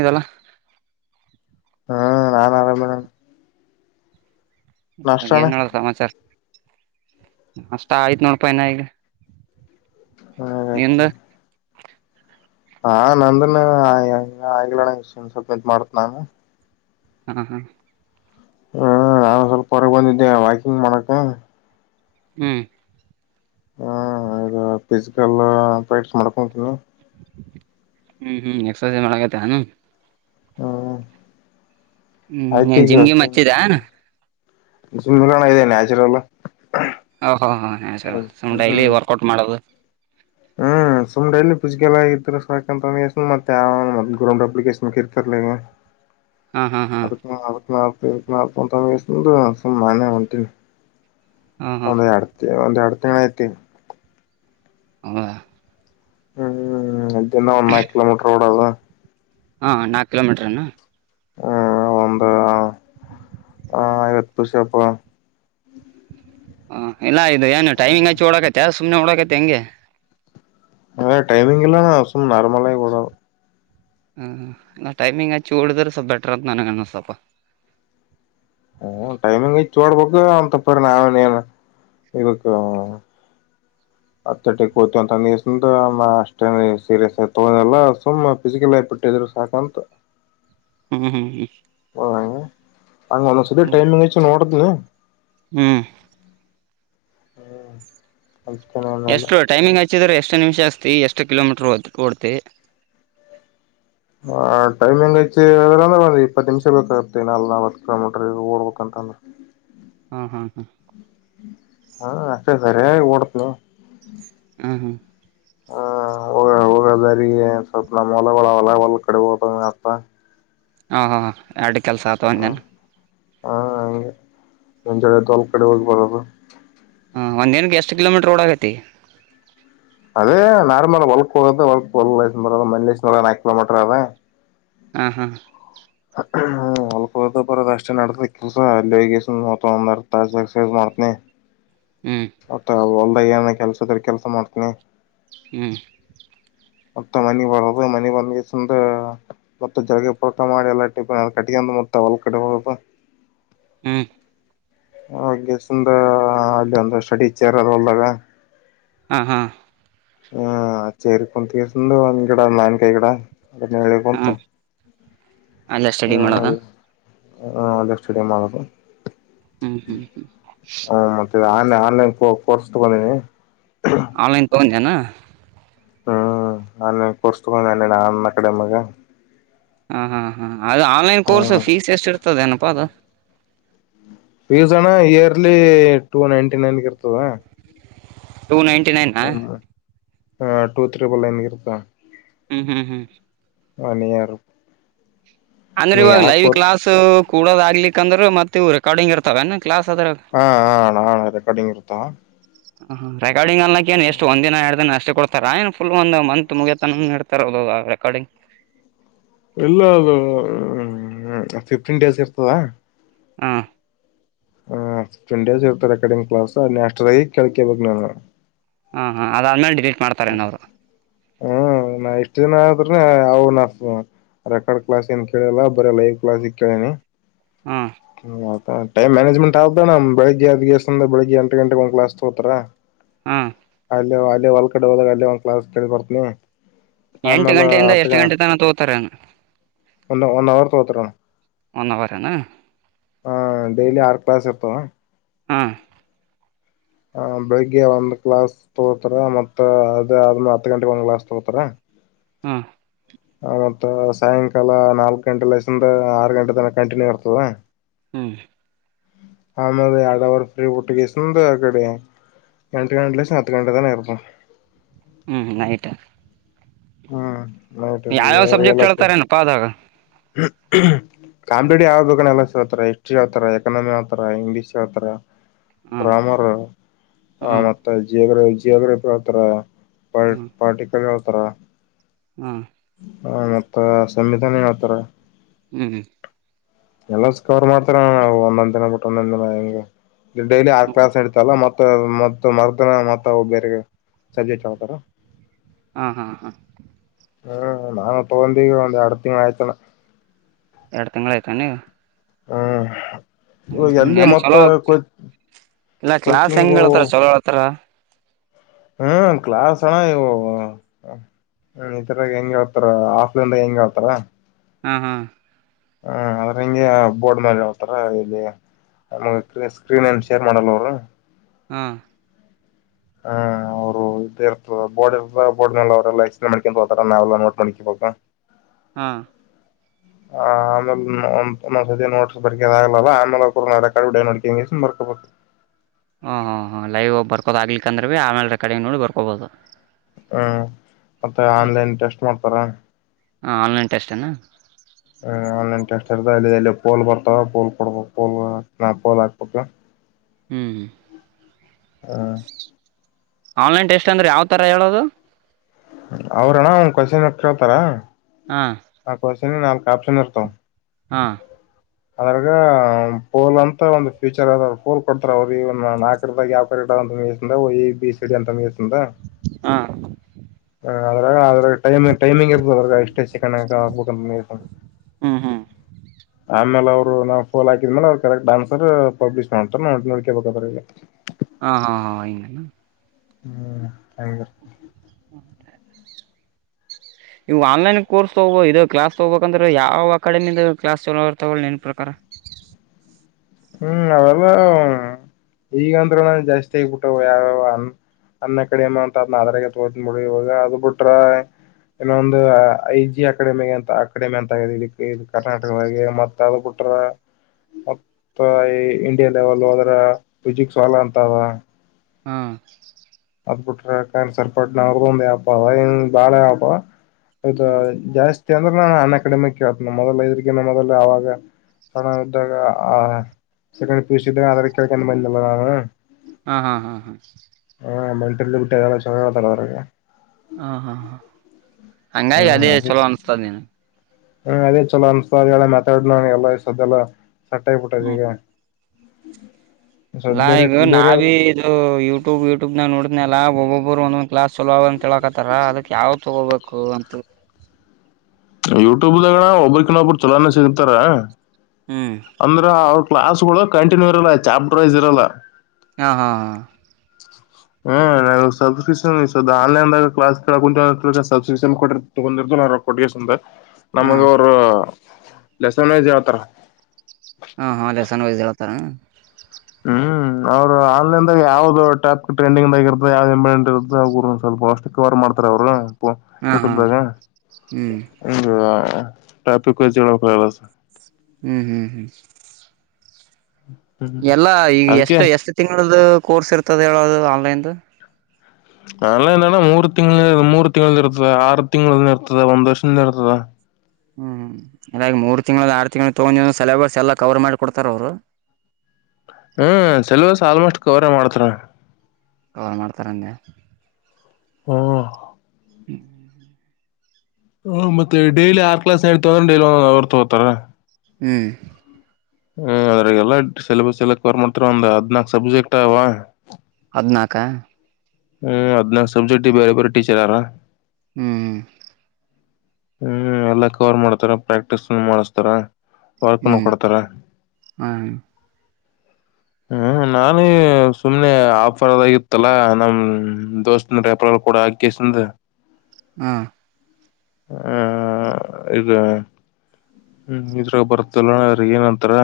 ಇದಲ್ಲ ಹ್ಮ ನಾನು ಆರಾಮ ಇದಿನಿ ಏನ್ ಹೇಳು ಸಮಾಚಾರ ಅಷ್ಟ ಆಯ್ತ್ ನೋಡಪ್ಪ ಇನ್ನ ಈಗ ಹಾಗತ ನಿಂದ ಹಾ ನಂದನ್ ಆಗಿಲ್ಲ ಅಣ್ಣ ಇನ್ನ ಸ್ವಲ್ಪ ಒತ್ತು ನಿಂತು ಮಾಡ್ತೀನಿ ನಾನು ಹ್ಮ ಹಾ ಹ್ಮ ನಾನ ಸ್ವಲ್ಪ ಹೊರಗೆ ಬಂದಿದ್ದೆ ವಾಕಿಂಗ್ ಮಾಡಕ ಹ್ಮ್ ಹ್ಮ ಫಿಸಿಕಲ್ ಪ್ರಾಕ್ಟೀಸ್ ಮಾಡ್ಕೊಂತೀನಿ ಹ್ಮ್ ಹ್ಮ್ ಎಕ್ಸಸೈಜ್ ಮಾಡಕತ್ತ ಹಾನು ಹ್ಮ ಹ್ಮ್ ಏನ್ ಜಿಮ್ಗೆಿಮ್ ಹಚ್ಚಿದ ಸುಂದ್ರಾನ ಇದೆ ನ್ಯಚುರಲ್ ಓ ಹ ಹ ಹ ಸರ್ ಸು್ ಡೈಲಿ ವರ್ಕೌಟ್ ಮಾಡೋದು ಹ್ಮ್ ಸುಮ್ನೆ ಇಲ್ಲಿ ಪುಜಿಗೆಲ್ಲಗ ಸಾಕಂತ ಮತ್ತ ಗ್ರಮ್ ಅಪ್ಲಿಕೇಶನ್ ಇರ್ತರ್ಗ ಹಾ ಹಾ ಹಾ ಅ ಹ ನ ಸಂತ ವಸ್ದ ಅಸಲ್ ಮಾನೆ ಒಂಟ ಹಾ [unintelligible] ಹಾ ಒಂದು ಅಡ್ ಒಂದು ಅಡ್ [unintelligible] ಹತ್ತ ಹ ಹ್ಮ್ ದಿನ್ನ ನಾಲ್ಕು ಕಿಲೋಮೀಟರ್ ಹೂಡೋದು ಹಾ ನಾಕು ಕಿಲೋಮೀಟರ್ನಾ ಹ್ಮ ಒಂದ್ರ ಆ ಇತ್ತುಷಪ ಹ ಎಲ್ಲ ಇದು ಏನು ಟೈಮಿಂಗ್ ಹಚ್ಚ ಓಡಕತ್ತ ಸುಮನೆ ಓಡಾಕತ್ತ ಹೆಂಗೆ ಅ ಟೈಮಿಂಗ್ ಎಲ್ಲ ಸುಮ ನಾರ್ಮಲ ಆಗೀ ಹೋಡೋದು ಹ್ಮಲ್ಲ ಟೈಮಿಂಗ್ ಹಚ್ಚಿ ಡಿದ್ರೆ ಸ್ವಲ್ಪ ಬೆಟರ್ ಅಂತ ನನಗ ಅನ್ಸುತಪ್ಪ ಹ್ಮ ಟೈಮಿಂಗ್ ಹಚ್ಚಿ ಓಡಬೇಕು ಅಂತ ತಪ್ಪರಿ ನಾವೇ ನೀನು ಇವಕ್ಕೆ ಅಟ ತಂತ ಅಮ್ಮ ಅಷ್ಟೇ ಸೀರಿಯಸ್ ಆ ತಗೊಂಡಲ್ಲ ಸುಮ್ ಫಿಸಿಕಲ್ಟ್ಟಿದ್ರು ಸಾಕಂತ ಹ್ಮ್ ಹ್ಮ್ ಹಂಗೆ ಹಂಗ ಒಂದ ಸರಿ ಹ್ಮ್ ಟೈಮಿಂಗ್ ಹಚ್ಚಿ ಒಡ್ತೀನಿ ಲ್ಲ [inaudible] ಹ್ಮ್ ಅತನನ್ನಲ್ಲ ಚ್ಚಿದ್ರ ಎಷ್ಟು ನಿಮಿಷ ಅಸ್ತಿ ಎಷ್ಟು ಕಿಲೋಮೀಟರ್ ಓ ಓಡ್ತಿ ಹ ಟೈಮಿಂಗ್ ಹೆಚ್ಚಿ ಅ ಅಂದ್ರೆ ಒಂದು ಇಪ್ಪತ್ತು ನಿಮಷ ಬೇಕಾಗತ್ತೆ ನಲ್ ನಲ್ವತ್ತು ಕಿಲೋಮೀಟರ್ ಓಡ್ಬೇಕಂತ ಅಂದ್ರೆ ಹ್ಮ ಹ್ಮ್ ಹ್ಮ್ ಹಾ ಅಷ್ಟೆ ಸರಿ ಓಡತ ಹ್ಮ ಹ್ಮ ಹ ಹ ಹೋಗದಾರಿಗೆ ಸ್ವಲ್ಪ ನಮ್ಮ ಹೊಲ ಹೊಲ ಹೊ ಕಡೆ ಹೋದ ಅಂತ ಹ ಹ ಹ ಅಡು ಕೆಲಸ ಆಗ್ತವಾ ನ್ ಹಾ ಹಗೆ ಒಂಜಡೆ ದೋಲ್ ಕಡೆ ಹೋಗಿ ಬರದು ಒಂದ್ೇಏನ್ಗೆ ಎಷ್ಟ್ ಕಿಲೋಮೀಟರ್ ಓಳ ಆಗತಿ ಅದೇ ನಾರ್ಮಲ್ ಹೊಲ್ಕ್ ಹೋದ ಹೊಕ್ ಹೊ ಮ ನಾಕು ಕಿಲೋಮೀಟರ್ ಅದೇ ಹಾ ಹಾ ಹ್ಮ ಹೊಲ್ಪ ಹೊದ ಬರೋದ ಅಷ್ಟೇ ನಡತ ಕೆಲ್ಸ ಅಲ್ಲಿ ಹಗ ಒಂದ ತ ಎಕ್ಸರ್ಸೈಸ್ ಮಾಡ್ತನಿ ಹ್ಮ್ ಅಟಾ ಒ ಬೈಯಾನ ಕೆಲ್ಸದ ಕೆಲಸ ಮಾಡ್ತೀನಿ ಹ್ಮ್ ಮತ್ತೆ ಮನೆಿ ಬರದು ಮನಿ ಬಂದ ಮತ್ತ ಜಳಗೆ ಪುರಟ ಮಾಡಿ ಎಲ್ಲ ಟ ಕಟ್ಟಂದು ಮತ್ತ ಹೊಲ ಕಡೆ ಬರದು ಹ್ಮ್ ಹಾಗೆ ಸುಂದ ಅಲ್ಲಿ ಒಂದಷ್ಟ ಟೀಚರ್ ಅದ ಒಲ್ಲದ ಹಾ ಹಾ ಹ ಚೇರಿ ಕುಂತ ಕೆಸಂದು ಒ್ ಕಡ ನನ್ಕಾಯ ಕಡ ಅದನ್ನ ಹೇಳ ಕುಂತ ಅಲ್ಲ ಸ್ಟಡಿ ಮಾಡೋದ ಹ್ಮ ಅ ಸ್ಟುಡಿಯಮ್ ಆಗದು ಹ್ಮ್ ಹ್ಮ್ ಹ್ಮ್ ಆ ಆನ್ಲೈನ್ ಕೋರ್ಸ್ ತಗೊಂಡೀನಿ. ಆನ್ಲೈನ್ ತೊಗಂದನು. ಹ್ಮ್, ಆನ್ಲೈನ್ ಕೋರ್ಸ್ ತಗಂಡನನ್ನ ಅನ್ ಅಕಾಡೆಮಿಗ. ಹ್ಮು, ಹ್ಮ್, ಅದು ಆನ್ಲೈನ್ ಕೋರ್ಸ್ ಫೀಸ್ ಎಷ್ಟು ಎಷ್ಟಿ. ಇತದನುಪ್ಪದ [unintelligible] ಫೀಸ್ಅಣ್ಣಇಯರ್ಲಿ ಟೂ ನೈನ್ಟಿನೈನ್ಗೆ ಇರ್ತದ. -ಟೂ ನೈನ್ಟಿ ನೈನ್ನಾ, ಹ ಟೂ ತ್ರೀಬಲ್ನ್ರುತ್ತ [unintelligible] ಹ್ಮ್ ಹ್ಮ್ ಒನ ಯಿರ. ಅಂದ್ರೆ ಇವಾಗಲೈವ್ಕ್ಲಾಸ್, ಕೂಡದಾಗಗ್ಲಿಕಂದ್ರ ಮತ್ತು ಇವು ರೆಕಾರ್ಡಿಂಗ್ ಇರ್ತವನ. ಹಾ ನಾನ್ ರೆಕಾರ್ಡಿಿಂಗ್ ಇರ್ತವ. ಹ ಹ [inaudible] -ರೆಕಾರ್ಡಿಂಗ ಅನ್ಲ್ಲಕ್ಕ ಏ ಎಷ್ಟ ಒಂದ ದಿನ ಎರಡ ದಿನ ಅಷ್ಟ- ಕೊಡ್ತಾರ ಏನ್ ಫುಲ್ ಒಂದಂದು ಮಂತ್ ಮುಗತನ ಇಡ್ತಾರ ರೆಕಾರ್ಡಿಂಗ್. ಇಲ್ಲ ಅದು ಫಿಫ್ಟೀನ್ ಡೇಸ್ ಇರ್ತದ. ಹ, ಹ ನ್ ಡೇಸ್ ಇರ್ತಾರೆ ರೆ ಕಡಿಂಗ್ ಕ್ಲಾಸ್ ನನ್ಯಸ್ಟ ಆಗಿ ಕೇಕ ಬ ನಾನು [unintelligible] ಹಾ, ಹಾ, ಅದಾದ್ಮೇಲೆ. ಡಿಲೀಟ್ ಹ, ಮಾಡ್ತಾರೇನ ಅವರು ಹ್ಮ್, ನಾ ಇಷ್ಟು ದಿನ. ಅವ ನ ರೆಕಾರ್ಡ್ ಕ್ಲಾಸ್ ಏನ್ ಕೇಳಲ್ಲ ಬರೆ ಲೈವ್ ಕ್ಲಾಸ್ ಕೇಳಿನಿ. ಹಾ ಹ [inaudible] ಟೈಮ್ ಮಾನೇಜ್ಮೆಂಟ ಆಗಬೆಕಲ. ಬೆಳಗ್ಗೆದ್ಗೆಸ್ಂದ ಬೆಳಗ್ಗೆ ಎಂಟ ಗಂಟೆಗೆ ಒಂದ ಕ್ಲಾಸ್ ತಗೋತಾರ. ಹ್ಮ್, [inaudible] ಕಡೆ ಹೋದಾಗ ಅಲ್ಲಿ ಒಂದು ಕ್ಲಾಸ್ ತಿ ಕೊತನಿ [unintelligible] ಎಂಟು ಗಂಟೆಯಿಂದ ಎಷ್ಟು ಗಂಟೆ ತನ ತಗೋತಾರಿ ಅಣ್ಣ. ಒಂದು ಒನ್ ಅವರ್ ತೋಗತ್ರಣ. ಒಂದ ಅವರೇನಾ,,, ಹ ಡೇಯ್ಲಿ ಆರು ಕ್ಲಾಸ್ ಇರ್ತವ. ಹ್ಮ್,, ಹ ಬೆಳಿಗ್ಗೆ ಒಂದ್ ಗ್ಲಾಸ್ ತೊಗೋತಾರ. ಮತ್ತ ಅದ ಆದ್ಮ ಹತ್ ಗಂಟೆಗೆ ಒಂದ್ ಗ್ಲಾಸ್ ತಗೋತಾರ. ಹಾ [inaudible] ಆ ಮತ್ತ ಸಾಯಂಕಾಲ ನಾಲ್ಕ ಗಂಟೆ ಲೆಸಿಂದ ಆರ್ ಗಂಟೆ ತನ ಕಂಟಿನ್ಯೂ ಇರ್ತದ. ಹ್ಮ್,, ಆಮೇಲೆ ಎರಡು ಅವರ್ ಪ್ರಿ ಪುಟ್ಟುಗೆಸಿಂದ. ಅಕಡೆ ಎಂಟ ಗಂಟೆ ಲೇಸಿಂದಹತ್ತು ಗಂಟೆ ತಾನ ಇರ್ತದ. ಹ್ಮ್, ಹ್ಮ್ಯತಾ. ಹ್ಮ್, ನೈಟ್ ಯಾವ್ಯಾವ್ ಸಬ್ಜೆಕ್ಟ್ ಹೇಳ್ತಾರಏನಪ್ಪ ಆದ್ರಗ. ಕಾಂಪ್ಯೂಟರ್ ಯಾವಬೇಕ ಎಲ್ಲತರ ಹಿಸ್ಟ್ರಿ ಅವಾವತಾರ ಎಕನಾಮಿ ಅವತರ ಇಂಗ್ಲೀಷ್ ಯಾವತಾರ [unintelligible] ಹಾಂ ರಾಮರ ಆ ಹ್ಞೂ ಮತ್ತೆ ಜರ ಜಿಯೋಗ್ರಫಿ ಹತ್ರರ ಪ ಪಾರ್ಟಿಕ ವ್ಯಸ್ ಮಾತ್ರರ ಹಾ ಹ ಮತ್ತೆ ಸಮಿತನ ತ್ರ ಹ್ಮ್್ಮ ಎಲ್ಲ ಸ್ಕೋರ್ ಮಾಡ್ತಾರ ನಾವು ಒಂದೊಂದ್ ದಿನ ಬಿಟ್ಟು ಒಂದೊಂದ್ ದಿನ ಹೆಂಗೆ ಡೈಲಿ ಆ ಹ್ಞೂ ಕ್ಲಾಸ್ ನಡತಲ್ಲ ಮತ್ತೆ ಮ ಮ ಮರ್ದನ ಮ ಬೇರೆ ಸಜಜೆಟ್ ಹತಾರ ಹಾ ಹಾ ಹಾ ಹ್ಮ್ ನವು ತೊಗಂದೀ ಒಂದು ಅತಂಗ ಆಯಚನ ಎರಡು ತಿಂಗ್ಳು ಹ್ಮ್ ಇವಾಗ ಹ್ಮ ಎಲ್ಲಿ ಏನ್ ಮತ್ತ ಚಲೋ ಕೋ ಹೋಗ ಇಲ್ಲ ಕ್ಲಾಸ್ ಹೆಂಗ್ ಕೋಚಿಂಗು ಹಳ್ತಾರ ಚಲೋ ಹೇಳ್ತಾರ ಹ್ಮ್ ಕ್ಲಾಸ್ಣ ಇವು ಈತರಾಗ ಹೆಂಗ ಆತಾರ ಆಫ್ಲೈನ್ಾಗ ಹೆಂಗ ಆತಾರ ಹಾ ಹಾ ಹ ಆದದ್ರ ಹಿಂಗೆ ಬೋರ್ಡ್ ಮೇಲೆ ಹತಾರ ಇಲ್ಲಿ ನಮಗ್ರ ಸ್ಕ್ರೀನ್ ಏನ್ ಶೇರ್ ಮಾಡಲ್ಲ ಅವರು ಹ್ಮ ಹ್ಮ್ ಅವರು ಇದ ಇರ್ತದ ಬೋರ್ಡ್ ಇರ್ತ ಬೋರ್ಡ್ ಮ ಅವ್ರಲ್ಲ ಎಕ್ಸ್ಪ್ಲಂಡ್ ಮಾಡ್ಕಂತ ಹತಾರ ನಾವೆಲ್ಲಾ ನೋಟ್ ಮಾಡಕಿಬ ಹಾ ಹ ಆಮೇಲೆ ಒಂದ್ಸ ಸತಿ ನೋಡ್ ಬರ್ಕದ ಆಾಗಲಲ್ಲ ಆಮೇಲೆ ಕಡೆ ನಡ್ಕ ಬರ್ಕೊಬು ಹ್ಮ್ ಹ್ ಹ್ ಲೈವ್ ಬರ್ಕೋದು ಆಗ್ಲಿ ಅಂದ್ರೆ ಭ ಆಮೇಲೆ ರೆಕಾರ್ಡಿಂಗ್ ನೋಡಿ ಬರ್ಕೋಬಹದು ಹಾ ಮತ್ತ ಆನ್ಲೈನ್ಟೆಸ್ಟ್ ಮಾಡತಾರೆ ಸರ ಹ ಆನ್ಲೈನ್ ಟೆಸ್ಟ್ನಾ ಲ್ಲಿ ಪೋಲ್ ಬರ್ತಾವ ಪೋಲ್ ಕೊಡಬ ಪೋಲ್ ನಾ ಪೋಲ್ ಹಾಕ್ಬೇಕ ಹ್ಮ್ ಹ್ಮ ಹ ಆನ್ಲೈನ್ ಟೆಸ್ಟ್ ಅಂದ್ರೆ ಯಾವ ತರ ಹೇಳೋದು ಅವ್ರಣ್ಣ ಅವ ಕಸಿನ ಕೇಳ್ತಾರ ಹಾ ಆ ಕ್ವನ್ ನಾಲ್ಕು ಆಪ್ಷನ್ ಇರ್ತ್ ಹಾ ಅದ್ರಾಗ ಪೋಲ್ ಅಂತ ಒಂದು್ಫ್ಯೂಚರ್ ಅದ ಪೋಲ್ ಕೊಡ್ತಾರ ಅವ್ರ ನಾಲ್ಕ ಯಾವಕ ಮ ಬಿ ಸಿಡಿ ಅಂತ ಮೀ ಹಾ ಅ ಟೈಮಿಂಗ್ ಟೈಮಿಂಗ್ ಇರ್ಬೋದ್ರ ಎಷ್ಟೇ ಚೆಕಂಡ ಆಗ ಆಗ್ಬೋದುಂದ ಹ್ಞೂ ಹ್ಞೂ ಆಮೇಲೆ ಅವರು ನಾವವು ಫೋಲ್ ಹಕಿದ ಮೇಲೆ ಅವ್ರರು ಕರೆಕ್ಟ್ ಆನ್ಸರ್ ಪಬ್ಲಿ್ ಮಾಡ್ತಾರ ನೋ ನೋಡ್ಕೇಬೇಕದ್ರ ಈಗ ಹ ಹಾ ಹ ಇನು ಹ್ಮ್ ಹಾಗರ್ತ ಇವು ಆನ್ಲೈನ್ ಕೋರ್ಸ್ ತಗ ಇ ಕ್ಲಾಸ್ ತಗೋಬೇಕಂದ್ರೆ ಯಾವ್ ಅಕಾಡೆಮಿ ಕ್ಲಾಸ್ ಚಲೋರ್ತ ನನ್ ಪ್ರಕಾರ ಹು ಅವೆಲ್ಲ ಈಗಂದ್ರ ನ ಜಾಸ್ತಿ ಆಗ್ಬಿಟ್ಟ ಯಾವ್ಯಾವ ಅ ಅನ್ ಅಕಾಡೆಮಿ ಅಂತ ಅದ್ ಅದ್ರಾಗ ತೋತಬಿಡ ಇವಾಗ ಅದ್ ಬಿಟ್ರ ಇನ್ನೊಂದು ಐ ಜಿ ಅಕಾಡೆಮಿ ಅಂತ ಅಕಾಡೆಮಿ ಅಂತ ಆ ಇ ಕರ್ನಾಟಕದಾಗ ಮತ್ತ ಅದ ಬಿಟ್ರ. ಇಂಡಿಯಾ ಲೆವೆಲ್ ಹೋದ್ರ ಫಿಜಿಕ್ಸ್ ಹೊಲ ಅಂತದ. ಹಾ ಅದ್ಬಿಟ್ರೆ ಕ್ಯಾನ್ಸರ್ ಪಟ್ಟ ಒಂದು ಆಪ್ ಅದ ಹ ಬಾಳ ಆಪ್. ಹೌದ ಹ್ಮ್ ಜಾಸ್ತಿ ಅಂದ್ರೆ ನಾನು ಅನ್ನ ಅಕಡೆಮಿ ಕೇಳ್ತ ಮೊದಲ ಇದ್ರ ಮೊದ ಅವಾಗ ಸಣ ಇದ್ದಾಗ ಸೆಕಂಡ್ ಪಿಯುಸಿ ಇದಾಗ ಅದ ಕೇಳ್ಕೊಂಡು ಬಂದಿಲ್ಲ ನಾನು. ಹಾ ಹಾ ಹಾ ಹ ಮೆಂಟೇನ್ಗಿಂಟೇನ್ ಚನ್ನಾಗಿ ಅದರ ಅದರಾಗ್ ಹಾ ಹಾ ಹಾ ಹಂಗಾಗಿ ಅದೇ ಚೊಲೋ ಅನಿಸ್ತದೆ ನೀನು ಹ ಅದೇ ಚಲೋ ಅನಿಸ್ತ ಪಾ ಮಾತಾಡ ನ ಎಲ್ಲ ಸಾಕಲ್ಲ ಸಟ್ಟಾಗಿ ಬಿಟ್ಟೇತಿ ಈಗ ಸದ್ ನಾ ಬೇರೆ ಈಗ ನಾ ಬೇರೆ ಬಿ ಇದು ಯೂಟ್ಯೂಬ್ ಗ್ಯೆ ಟ್ಯೂಬ್ ನ ನೋಡ ಲ್ಲಾ ಒಬ್ಬೊಬ್ರು ಒಂದೊಂದ್ ಕ್ಲಾಸ್ ಚೊಲೊವು ಅಂತ ಹೇಳಾಕತ್ತಾರ ಅದಕ್ ಯಾವ್ ತಗೋಬೇಕು ಅಂತ ಹೇಳಿ ಯೂಟ್ಯೂಬ್ಗಣ ಒಬ್ಬ್ರಕಿನ್ನೊಬ್ಬರು ಚುಲೋನ ಸಿಗ್ತಾರ. ಹ್ಮ್ ಅಂದ್ರೆ ಅವ. ಕ್ಲಾಸ್ಗಳು ಕಂಟಿನ್ಯೂ ಇರಲ್ಲ ಚಾಪ್ಟರ್ ವೈಸ್ ಇರಲ್ಲ. ಹಾ ಹಾ ಹಾ ಹು ನಾನ ಸಬ್ಸ್ಕ್ರಿಪ್ಷನ್ ಆನ್ಲೈನ್ದಾಗ ಕ್ಲಾಸ್ ಕೆಳಕಂತ್ರ ಸಾಬ್ಸ್ಕ್ರೈಸ್ಪೆನ್ ಕೊಟ್ಟ ತಗೊಂಡಿರ್ ಮುಂದ ಹಾ ನಮಗ ಅವರು ಲೆಸೆನ್ ವೈಜ್ ಹೇಳತಾರ್ ಹಾ ಹಾ ಲೇಸನ್ ವೈಜ್ ಹೇಳ್ತಾರನ. ಹು ಅವ್ರು ಆನ್ಲೈನ್ದಾಗ ಯಾವ್ದ ಟಾಪ್ ಟ್ರೆಂಡಿಂಗ್ಗಿರುತ್ತ ಯಾವ್ದ ಇಂಡಟ್ ಇರುತ್ತ ಅವ ಸ್ವಲ್ಪ ವಔಷ್ಟಕ್ಕೆ ವಾರರ್ ಮಾಡ್ತಾರ ಅವರು. ಹಾ ಹಾ ಯೌಟ್ಯೂಬ್ ದಾಗ ಹ್ಮ್ ಹು ಆಯ್ತು ಟಾಪಿಕ್ ವೈಜ ಹೇಳಬೇಕಲ್ಲ ಕ್ಲಾಸ್ ಹು ಹು ಹು ಹ್ಮ್ ಎಲ್ಲಾ ಈಗ ಅದಕ್ಕೆ ಎಷ್ಟು ಎಷ್ಟು ತಿಂಗಳ್ದ ಕೋರ್ಸ್ ಇರ್ತದೆ ಹೇಳೋದು ಆನ್ಲೈನ್ದು. ಆನ್ಲೈನ್ಣ ಮೂರು ತಿಂಗಳ ಮೂರು ತಿಂಗಳ ಇರ್ತದೆ ಆರು ತಿಂಗಳನ ಇರ್ತದೆ ಒಂದ್ ವರ್ಷಿಂದ ಇರ್ತದೆ. ಹು ಹಾಗದಾಗಿ ಮೂರು ತಿಂಗಳ ಆರು ತಿಂಗಳು ತಗೊಂಡ ಸೆಲೇಬಸ್ ಎಲ್ಲಾ ಕವರ್ ಮಾಡಿ ಕೊಡ್ತಾರ ಅವ್ರು ಹು ಸೆಲೆಬಸ್ ಆಲ್ಮೋಸ್ಟ್ ಕವರ್ ಮಾಡತ್ರ ಕವರ್ ಮಾಡ್ತಾರಂದ. ಓ ಹ ಮತ್ತೆ ಡೈಲಿ ಆರ್ ಕ್ಲಾಸ್ ಹೇಳ್ತ ಅಂದ್ರೆ ಡೈಲಿ ಒಂದ ಅವರ್ ತಗೋತಾರ. ಹು ಹ ಅದ್ರಾಗ ಎಲ್ಲ ಸಿಲೆಬಸ್ ಎಲ್ಲ ಕವರ್ ಮಾಡ್ತಾರೆ ಒಂದ್ ಹದ್ನಾಕ್ ಸಬ್ಜೆಕ್ಟ್ ಅವಾ. ದ್ನಾಕ ಹು ಹಾದ್ನಕ್ ಸಬ್ಜೆಕ್ಟ್ ಗೆ ಬೇರೆ ಬೇರೆ ಟೀಚರ್ ಅದರ. ಹು ಹು ಎಲ್ಲಾ ಕವರ್ ಮಾಡ್ತಾರ ಪ್ರಾಕ್ಟೀಸ್ ಮಾಡಸ್ತಾರ. ವಾಕಾಮನ್ ಹ್ಮ್ ಕೊಡ್ತಾರ. ಹ ಹ್ಮ ನಾನೇ ಸುಮ್ನೆ ಆಫರ್ ಅದಾಗಿತ್ತಲ್ಲಾ ನಮ್ ದೋಸ್ತನ್ ರೆಪ್ರಲ್ ಕೂಡ ಅಕ್ಕಿಸಿಂದು ಹಾ ಆ ಇದ ಹ್ಮ್ ಇದ್ರಾಗ ಬರ್ತಲ್ಲಣ್ಣಾರೆ ಏನಂತಾರ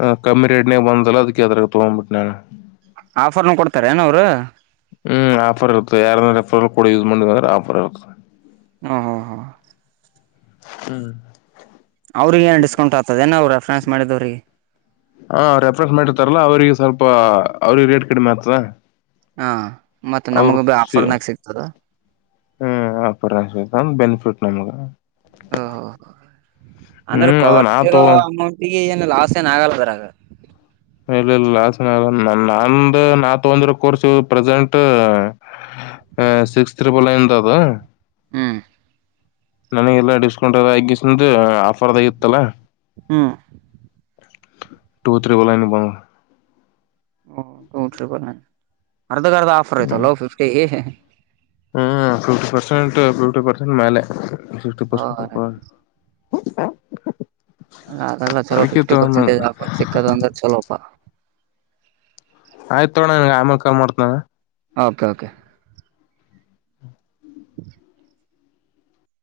ಹ ಕಮ್ಮಿ ರೇಟ್ನೇ ಬಂದಲ್ಲ ಅದಕ್ಕೆ ಅದ್ರಾಗ್ ತಗೊಂಬಿಟ್ಟೆ ನಾ ಆಫರ್ನ ಕೊಡ್ತಾರ ಏನ ಅವರು? ಹ್ಮ್ ಆಫರ್ ಇರುತ್ತೆ ಯಾರ ರೆಫರ್ಲ್ ಕೊಡ್ ಯೂಸ್ ಮಾಡಿದ್ರ ಅಂದ್ರ ಆಫರ್ ಇರುತ್ತೆ. ಹು ಹು ಹಾ. ಹ್ಮ್ ಅವ್ರಿಗೆ ಏ ಡಿಸ್ಕೌಂಟ್ ಆತ್ತದೇನ ಅವ್ರ ಫ್ರಾನ್ಸ್ ಮಾಡಿದವ್ರಿಗೆ. ಹಾ ರೆಫ್ರನ್ಸ್ ಮಾಡಿರ್ತಾರಲ್ಲಾ ಅವ್ರಿಗೆ ಸ್ವಲ್ಪ ಅವ್ರಿಗೆ ರೇಟ್ ಕಡಿಮೆ ಆಗ್ತದ. ಹಾ ಮತ್ತ ಅವ್ರ ನಮಗ ಬಿ ಖುಷಿ. ಆಫರ್ನಗ್ ಸಿಗ್ತದ. ಹ್ಮ್ ಅಪರ [unintelligible] ಬೆನಿಫಿಟ್ ನಮಗ ಓಹೋ ಅಂದ್ರ ಹ್ಮ್ ಅದ ನಾ ಕಟ್ಟಿರೋ ತಗೋ ಅಮೌಂಟಿ ಗೆ ಏನು ಲಾಸ್ ಏನ್ ಆಗಲ್ಲದರಾಗ? ಇಲ್ ಇಲ್ಲ ಲಾಸ್ ಏನ್ ಆಗಲ್ಲ ನ ನಂದ ನಾ ತಗೊಂದಿರ ಕೋರ್ಸ ಪ್ರೆಸೆಂಟ್ ಸಿಕ್ಸ್ ತ್ರಿಬಲ್ ನೈನ್ ಅದ. ಹ್ಮ್ ನನಗೆಲ್ಲಾ ಡಿಸ್ಕೌಂಟ್ ಎದ ಎಗ್ಗಿಸದು ಆಫರ್ ದಾಗ್ ಇತ್ತಲ್ಲ ಹ್ಮ ಟೂ ತ್ರಿಬಲ್ ನೈನು ಬಂದ. ಓಹ್ ಟು ತ್ರಿಬಲ್ ನೈನ್ ಅರ್ಧಕ್ ಅರ್ಧ ಆಫರ್ ಐತಲ್ಲೋ ಫಿಫ್ಟಿ. ಹ್ಮ್ ಫಿಫ್ಟಿ ಪರ್ಸೆಂಟ್ ಫಿಫ್ಟಿ ಪರ್ಸೆಂಟ್ ಮೇಲೆ. ಸಿಕ್ಸ್ಟಿ ಪಾರ್ಸೆಂಟಪ್ಪಾ [unintelligible] ಅದೆಲ್ಲ ಚಲೋ ಫಿಫ್ಟಿ ಪರ್ಸೆಂಟೇಜ್ ಆಫರ್ ಸಿಕ್ಕದ ಅಂದ್ರೆ ಚಲೋಪ. ಆಯ್ತು ತಗೋಣ ನಿಂಗ್ ಆಮೇಲ್ ಕಲ್ ಮಾಡ್ತನ. Okay okay [inaudible]